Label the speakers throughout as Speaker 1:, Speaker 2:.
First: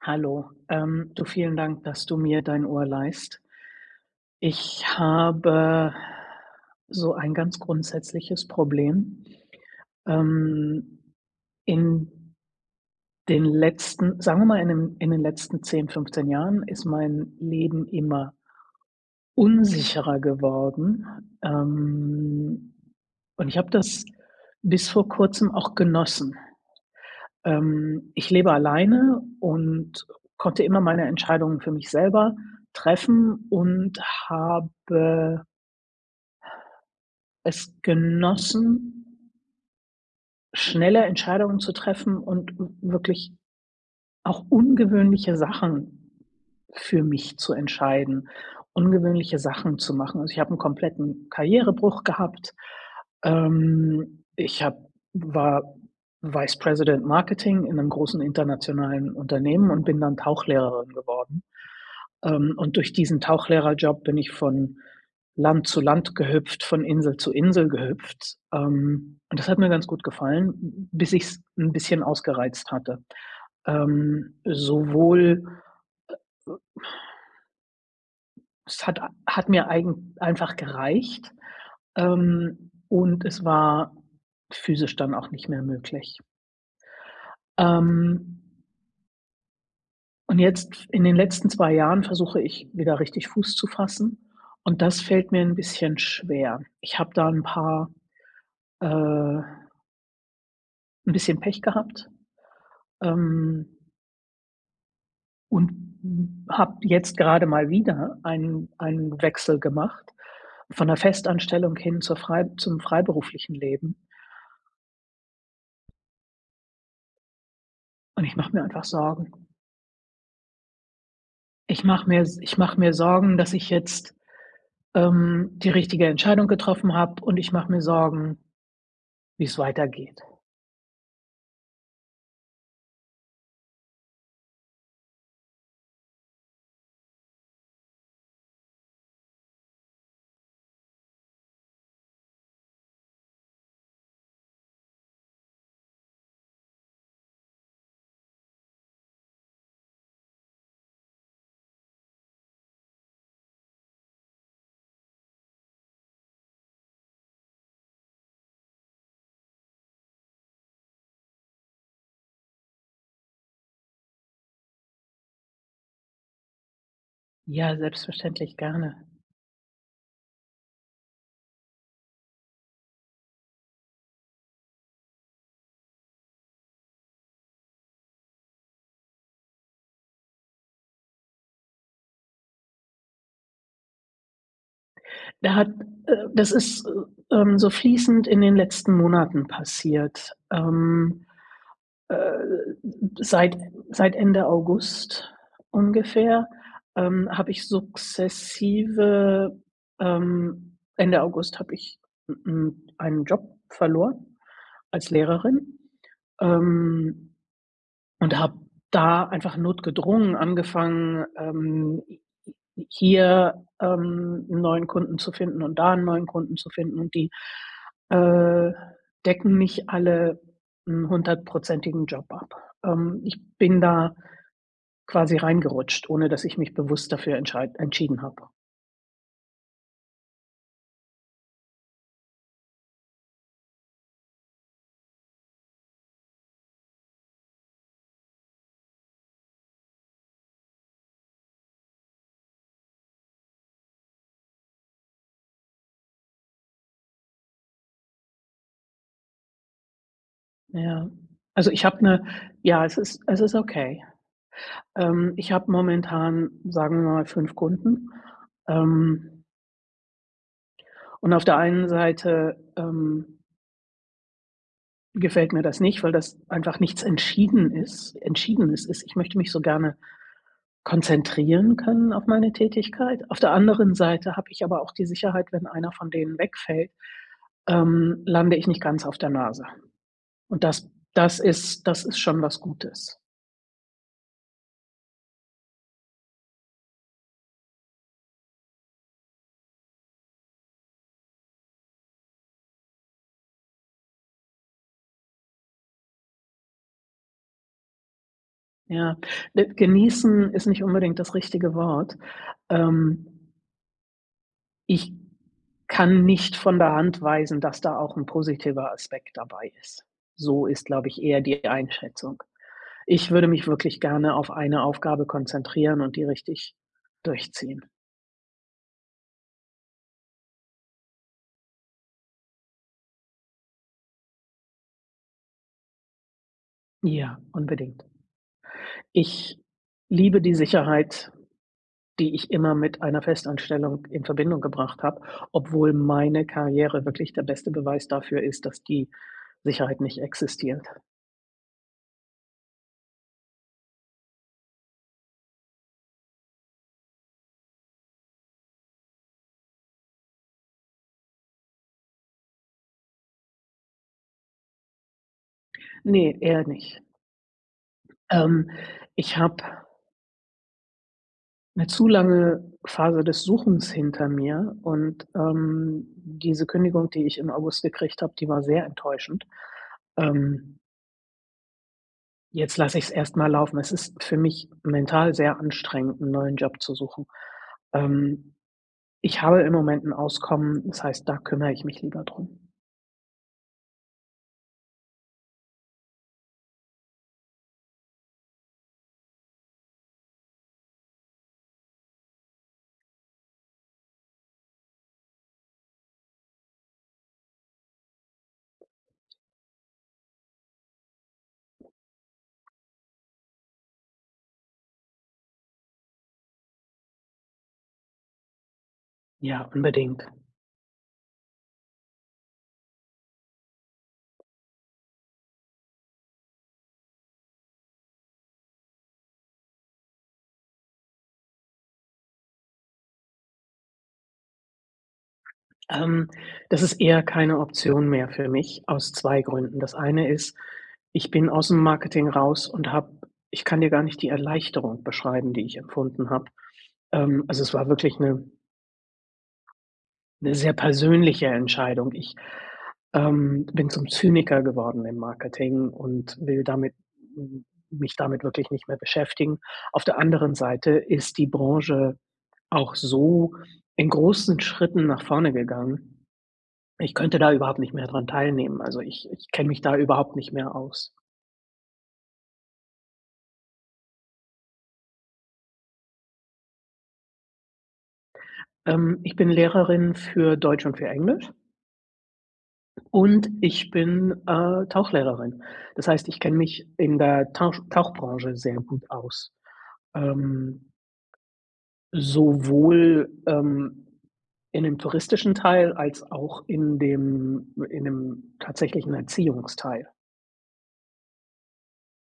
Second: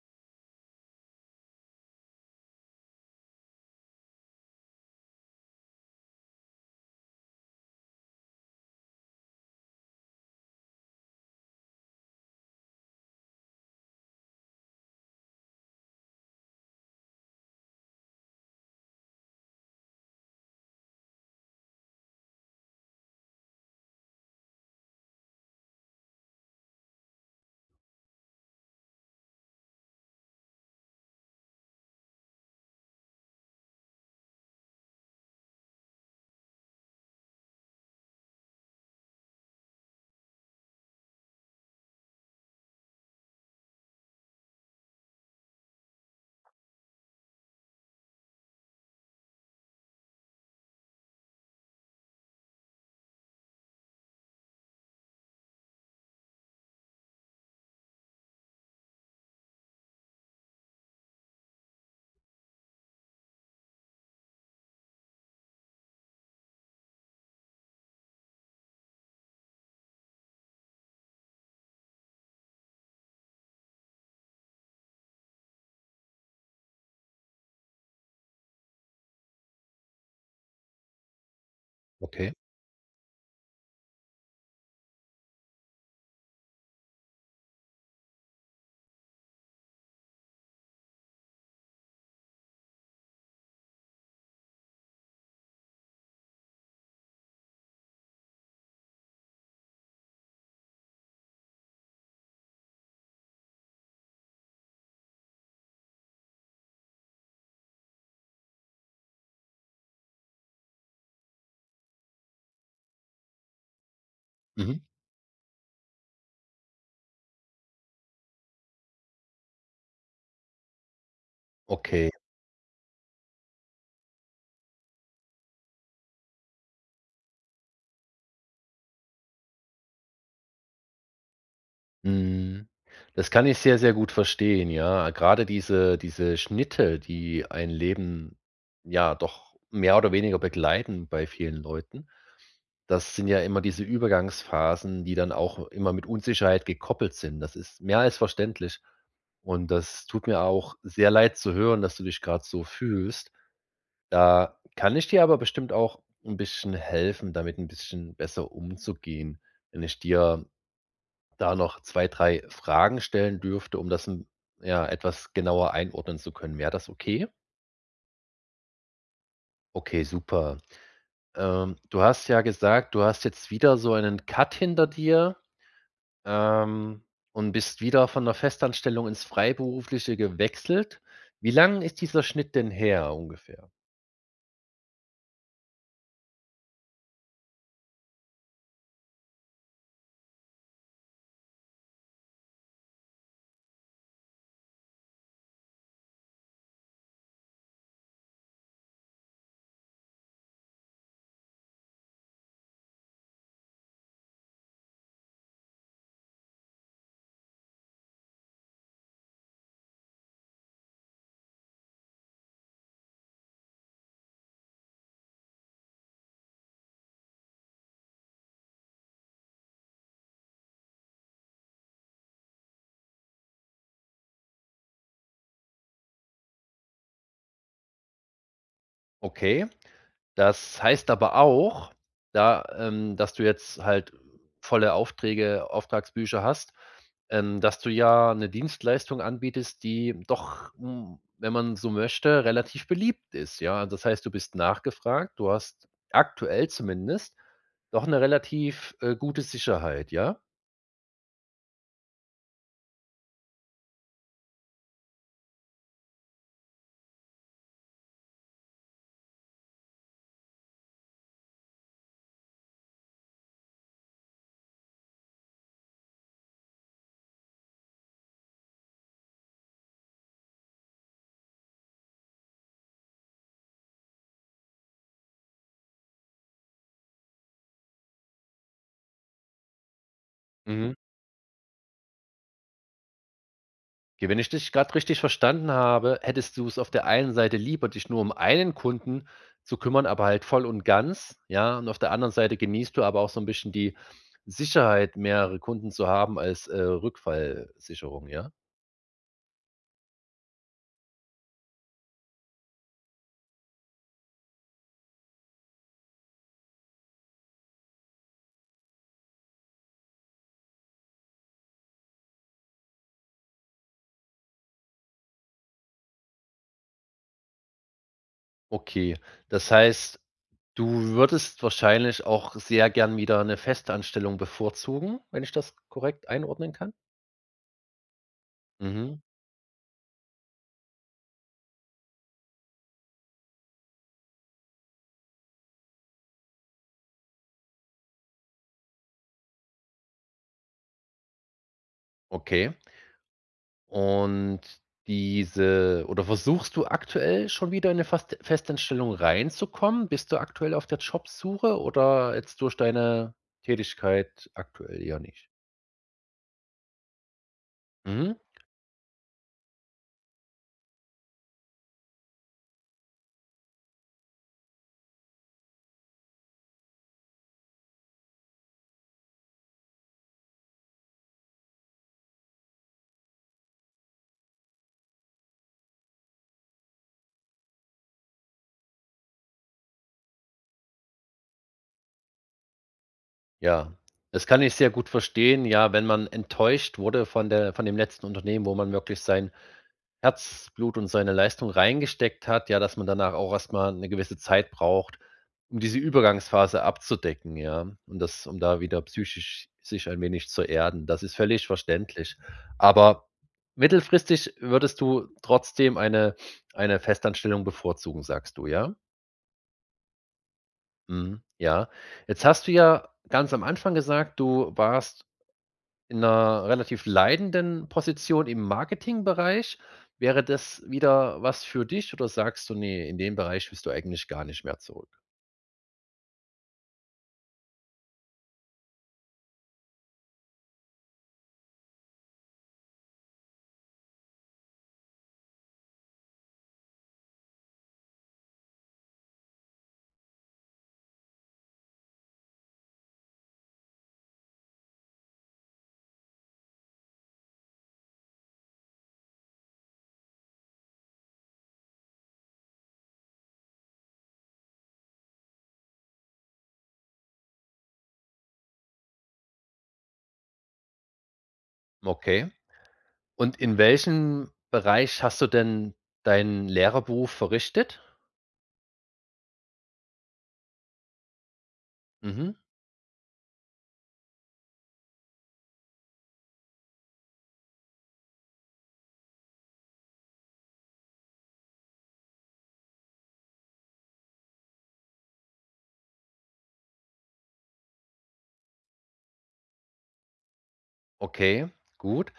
Speaker 1: Hallo, ähm, du, vielen Dank, dass du mir dein Ohr leihst. Ich habe so ein ganz grundsätzliches Problem. Ähm, in den letzten sagen wir mal, in den in den letzten 10, 15 Jahren ist mein Leben immer unsicherer geworden, ähm, und ich habe das bis vor Kurzem auch genossen. Ähm, ich lebe alleine und konnte immer meine Entscheidungen für mich selber treffen und habe es genossen schneller Entscheidungen zu treffen und w wirklich auch ungewöhnliche Sachen für mich zu entscheiden, ungewöhnliche Sachen zu machen. Also, ich habe 'n kompletten Karrierebruch gehabt, ähm, ich habe war Vice President Marketing in 'nem großen internationalen Unternehmen und bin dann Tauchlehrerin geworden. Ähm, und durch diesen Tauchlehrer-Job bin ich von Land zu Land gehüpft, von Insel zu Insel gehüpft. Ähm, und das hat mir ganz gut gefallen, hm, bis ich's 'n bisschen ausgereizt hatte. Ähm, sowohl, äh, ö es hat a hat mir eigen einfach gereicht.
Speaker 2: Okay.
Speaker 1: Ähm, und es war physisch dann auch nicht mehr möglich. Ähm Und jetzt, f in den letzten 2 Jahren, versuche ich, wieder richtig Fuß zu fassen, und das fällt mir 'n bisschen schwer. Ich habe da 'n paar, äh 'n bisschen Pech gehabt, ähm und m habe jetzt gerade mal wieder einen einen Wechsel gemacht von der Festanstellung hin zur frei zum freiberuflichen Leben
Speaker 2: Mhm.
Speaker 1: und ich mache mir einfach Sorgen. Ich mache
Speaker 2: Okay.
Speaker 1: mir s ich mach mir Sorgen, dass ich jetzt, ähm, die richtige Entscheidung getroffen habe, und ich mach mir Sorgen, wie's weitergeht.
Speaker 2: Mhm. Das kann ich sehr, sehr gut verstehen, ja. Grade diese diese Schnitte, die ein Leben, ja, doch mehr oder weniger begleiten bei vielen Leuten, das sind ja immer diese Übergangsphasen, die dann auch immer mit Unsicherheit gekoppelt sind. Das ist mehr als verständlich und das tut mir auch sehr leid zu hören, dass du dich grad so fühlst. Da kann ich dir aber bestimmt auch 'n bisschen helfen, damit 'n bisschen besser umzugehen. Wenn ich dir da noch 2, 3 Fragen stellen dürfte, um das, hm, ja, etwas genauer einordnen zu können. Wäre das okay?
Speaker 1: Ja, selbstverständlich gerne.
Speaker 2: Okay, super. Ähm, du hast ja gesagt, du hast jetzt wieder so einen Cut hinter dir, ähm, und bist wieder von der Festanstellung ins Freiberufliche gewechselt. Wie lang ist dieser Schnitt denn her ungefähr?
Speaker 1: Da hat, äh das ist, äh, ähm, so fließend in den letzten Monaten passiert. Ähm, äh, m m, seit seit Ende August ungefähr, ähm, habe ich sukzessive, ähm Ende August habe ich, m m einen Job verloren als Lehrerin, ähm, und habe da einfach notgedrungen angefangen, ähm, h h hier, ähm, 'n neuen Kunden zu finden und da 'n neuen Kunden zu finden und die, äh, decken nicht alle 'n hundertprozentigen Job ab. Ähm, ich bin da quasi reingerutscht, ohne dass ich mich bewusst dafür entscheid entschieden habe.
Speaker 2: Okay, das heißt aber auch, da, ähm dass du jetzt halt, äh, volle Aufträge Auftragsbücher hast, ähm, dass du ja 'ne Dienstleistung anbietest, die doch, hm, wenn man so möchte, relativ beliebt ist, ja? Das heißt, du bist nachgefragt, du hast aktuell zumindest doch 'ne relativ, äh, gute Sicherheit, ja?
Speaker 1: Ja, also, ich habe 'ne ja, es ist es ist okay. Ähm, ich habe momentan, sagen wir mal, 5 Kunden, ähm. Und auf der einen Seite, ähm gefällt mir das nicht, weil das einfach nichts entschieden ist entschiedenes ist, ich möchte mich so gerne konzentrieren können auf meine Tätigkeit. Auf der anderen Seite habe ich aber auch die Sicherheit, wenn einer von denen wegfällt, ähm, lande ich nicht ganz auf der Nase und das
Speaker 2: Mhm.
Speaker 1: das ist das ist schon was Gutes.
Speaker 2: Ja, wenn ich dich grad richtig verstanden habe, hättest du's auf der einen Seite lieber, dich nur um einen Kunden zu kümmern, aber halt voll und ganz, ja? Und auf der anderen Seite genießt du aber auch so 'n bisschen die Sicherheit, mehrere Kunden zu haben, als, äh, Rückfallsicherung, ja?
Speaker 1: Ja, äh, genießen ist nicht unbedingt das richtige Wort, ähm Ich kann nicht von der Hand weisen, dass da auch 'n positiver Aspekt dabei ist. So ist, glaube ich, eher die Einschätzung. Ich würde mich wirklich gerne auf eine Aufgabe konzentrieren und die richtig durchziehen.
Speaker 2: Okay, das heißt, du würdest wahrscheinlich auch sehr gerne wieder 'ne Festanstellung bevorzugen, wenn ich das korrekt einordnen kann?
Speaker 1: Ja, unbedingt.
Speaker 2: Mhm.
Speaker 1: Ich liebe die Sicherheit, die ich immer mit einer Festanstellung in Verbindung gebracht habe, obwohl meine Karriere wirklich der beste Beweis dafür ist, dass die Sicherheit nicht existiert.
Speaker 2: Okay. Und diese oder versuchst du aktuell schon wieder in 'ne Fast Festeinstellung reinzukommen? Bist du aktuell auf der Jobsuche oder jetzt durch deine Tätigkeit aktuell ja nicht?
Speaker 1: Ne, eher nicht.
Speaker 2: Mhm.
Speaker 1: Ähm, ich habe 'ne zu lange Phase des Suchens hinter mir und, ähm, diese Kündigung, die ich im August gekriegt habe, die war sehr enttäuschend. Ähm Jetzt lasse ich's erst mal laufen. Es ist für mich mental sehr anstrengend 'n neuen Job zu suchen. Ähm, ich habe im Moment 'n Auskommen, das heißt, da kümmere ich mich lieber drum.
Speaker 2: Ja, das kann ich sehr gut verstehen. Ja, wenn man enttäuscht wurde von der von dem letzten Unternehmen, wo man wirklich sein Herzblut und seine Leistung reingesteckt hat, ja, dass man danach auch erst mal 'ne gewisse Zeit braucht, um diese Übergangsphase abzudecken, ja? Um das um da wieder psychisch sich ein wenig zu erden. Das ist völlig verständlich, aber mittelfristig würdest du trotzdem eine eine Festanstellung bevorzugen, sagst du, ja?
Speaker 1: Ja, unbedingt.
Speaker 2: Mhm, ja. Jetzt hast du ja ganz am Anfang gesagt, du warst in 'ner relativ leitenden Position im Marketingbereich. Wäre das wieder was für dich oder sagst du, ne, in den Bereich willst du eigentlich gar nicht mehr zurück?
Speaker 1: Ähm, das ist eher keine Option mehr für mich aus 2 Gründen. Das eine ist, ich bin ausm Marketing raus und habe ich kann dir gar nicht die Erleichterung beschreiben, die ich empfunden habe. Ähm, also es war wirklich 'ne 'ne sehr persönliche Entscheidung. Ich, ähm, bin zum Zyniker geworden im Marketing und will damit hm, mich damit wirklich nicht mehr beschäftigen. Auf der anderen Seite ist die Branche auch so in großen Schritten nach vorne gegangen, ich könnte da überhaupt nicht mehr dran teilnehmen, also ich ich kenne mich da überhaupt nicht mehr aus.
Speaker 2: Okay, und in welchem Bereich hast du denn deinen Lehrerberuf verrichtet?
Speaker 1: Ähm, ich bin Lehrerin für Deutsch und für Englisch
Speaker 2: Mhm.
Speaker 1: und ich bin, äh, Tauchlehrerin. Das heißt, ich kenne mich in der Tausch Tauchbranche sehr gut aus. Ähm sowohl, ähm, in 'nem touristischen Teil, als auch in dem in 'nem tatsächlichen Erziehungsteil.
Speaker 2: Okay, gut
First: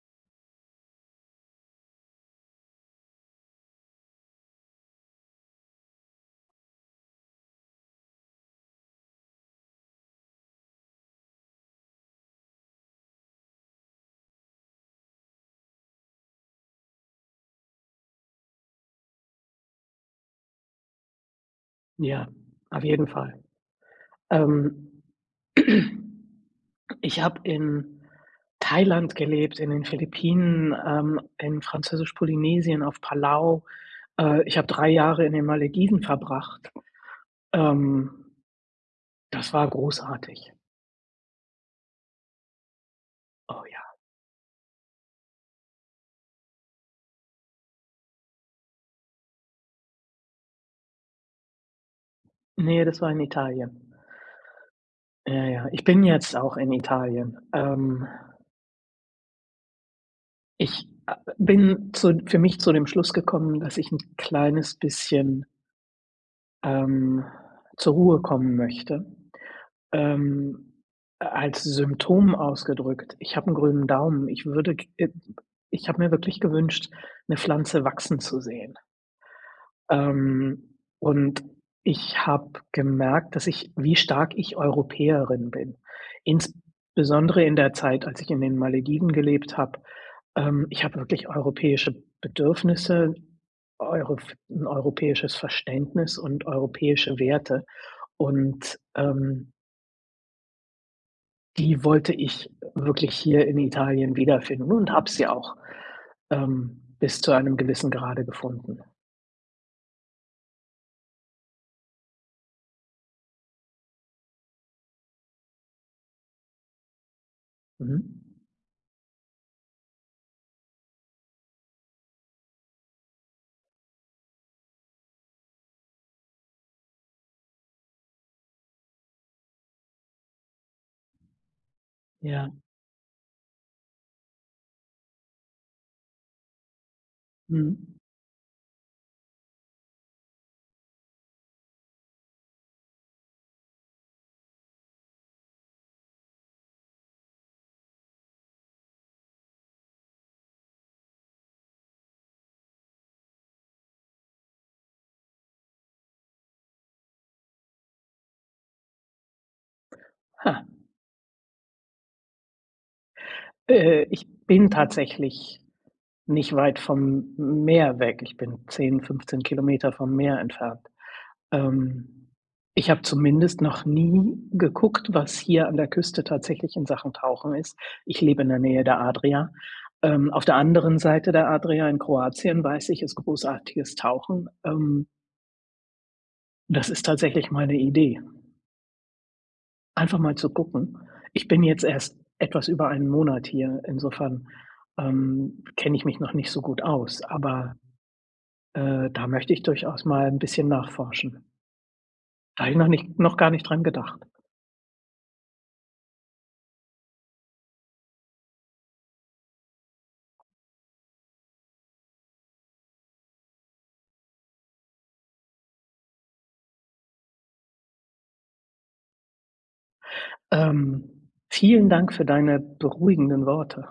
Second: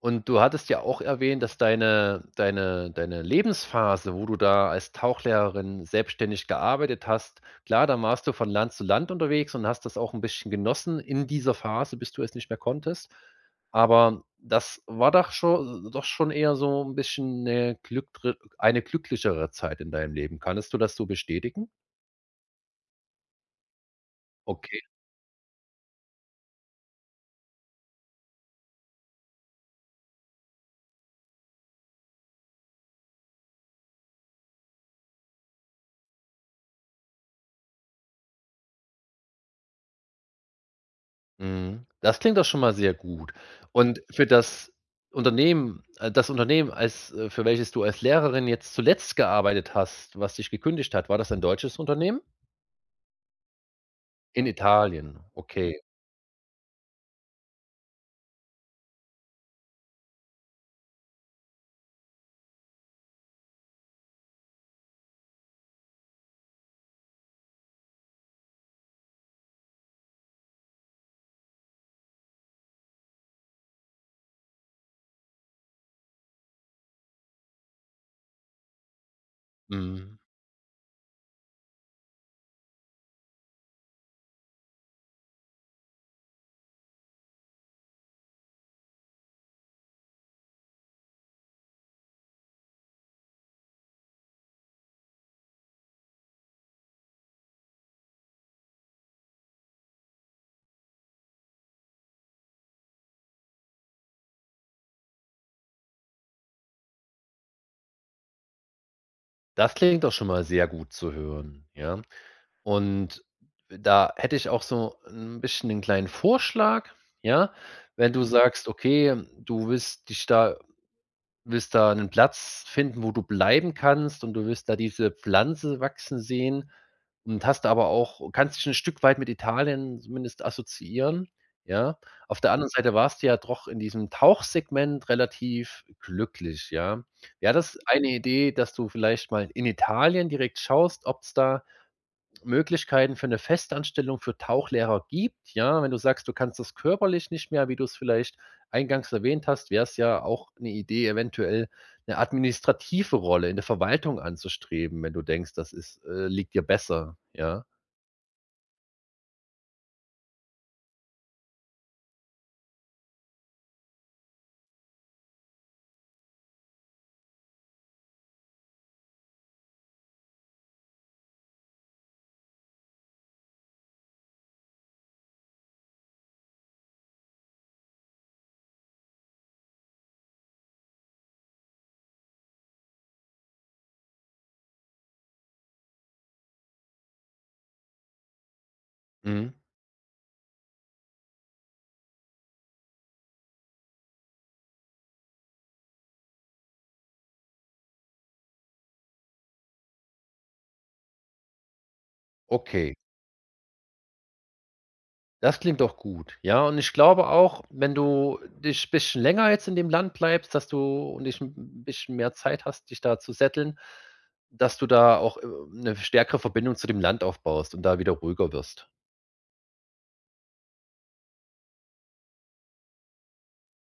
Speaker 2: und du hattest ja auch erwähnt, dass deine deine deine Lebensphase, wo du da als Tauchlehrerin selbstständig gearbeitet hast klar, dann warst du von Land zu Land unterwegs und hast das auch 'n bisschen genossen in dieser Phase, bis du es nicht mehr konntest. Aber das war doch scho äh, doch schon eher so 'n bisschen 'ne glückre eine glücklichere Zeit in deinem Leben. Könntest du das so bestätigen?
Speaker 1: Ja, auf jeden Fall,
Speaker 2: Okay.
Speaker 1: ähm. Ich habe in Thailand gelebt, in den Philippinen, ähm, in Französisch-Polynesien, auf Palau, äh. Ich habe 3 Jahre in den Malediven verbracht, ähm. Das war großartig.
Speaker 2: Mhm. Das klingt doch schon mal sehr gut.
Speaker 1: Oh, ja.
Speaker 2: Und für das Unternehmen äh, das Unternehmen als äh, für welches du als Lehrerin jetzt zuletzt gearbeitet hast, was dich gekündigt hat, war das ein deutsches Unternehmen?
Speaker 1: Ne, das war in Italien.
Speaker 2: In Italien,
Speaker 1: Ja, ja,
Speaker 2: okay.
Speaker 1: ich bin jetzt auch in Italien, ähm. Ich, ah ah, bin zu für mich zu dem Schluss gekommen, dass ich 'n kleines bisschen ähm, zur Ruhe kommen möchte. Ähm, äh als Symptom ausgedrückt. Ich habe 'n grünen Daumen, ich würde k äh, ich habe mir wirklich gewünscht 'ne Pflanze wachsen zu sehen
Speaker 2: Mhm.
Speaker 1: ähm, und ich habe gemerkt, dass ich wie stark ich Europäerin bin, insbesondere in der Zeit, als ich in den Malediven gelebt habe. Ähm, ich habe wirklich europäische Bedürfnisse, Euro f europäisches Verständnis und europäische Werte und, ähm die wollte ich wirklich hier in Italien wiederfinden und habe sie auch, ähm, bis zu einem gewissen Grade gefunden.
Speaker 2: Das klingt doch schon mal sehr gut zu hören, ja. Und, da hätte ich auch so 'n bisschen ‘nen kleinen Vorschlag, ja?
Speaker 1: Mhm.
Speaker 2: Wenn du sagst, okay, du wirst dich da wirst da 'nen Platz finden, wo du bleiben kannst und du wirst da diese Pflanze wachsen sehen und hast aber auch kannst dich 'n Stück weit mit Italien zumindest assoziieren, ja? Auf der
Speaker 1: Ja.
Speaker 2: anderen Seite warst du ja doch in diesem Tauchsegment relativ glücklich, ja? Wäre das ist
Speaker 1: Mhm.
Speaker 2: eine Idee, dass du vielleicht mal in Italien direkt schaust, ob's da Möglichkeiten für 'ne Festanstellung für Tauchlehrer gibt, ja? Wenn du sagst, du kannst das körperlich nicht mehr, wie du's vielleicht eingangs erwähnt hast, wär's ja auch 'ne Idee, eventuell 'ne administrative Rolle in der Verwaltung anzustreben, wenn du denkst, das ist, äh liegt dir besser, ja?
Speaker 1: Ha. Äh, ich bin tatsächlich nicht weit vom M Meer weg, ich bin 10 km, 15 km vom Meer entfernt. Ähm. Ich habe zumindest noch nie geguckt, was hier an der Küste tatsächlich in Sachen Tauchen ist. Ich lebe in der Nähe der Adria. Ähm, auf der anderen Seite der Adria, in Kroatien, weiß ich, ist großartiges Tauchen. Ähm. Das ist tatsächlich mal 'ne Idee.
Speaker 2: Mhm.
Speaker 1: Einfach mal zu gucken. Ich bin jetzt erst etwas über 1 Monat hier, insofern, ähm, kenne ich mich noch nicht so gut aus, aber, äh, da möchte ich durchaus mal 'n bisschen nachforschen. Da habe ich noch
Speaker 2: Okay.
Speaker 1: nicht noch gar nicht dran gedacht.
Speaker 2: Das klingt doch gut. Ja, und ich glaube auch, wenn du dich bisschen länger jetzt in dem Land bleibst, dass du und dich 'n b b bisschen mehr Zeit hast, dich da zu settlen, dass du da auch, äh, 'ne stärkere Verbindung zu dem Land aufbaust und da wieder ruhiger wirst.
Speaker 1: Ähm, vielen Dank für deine beruhigenden Worte.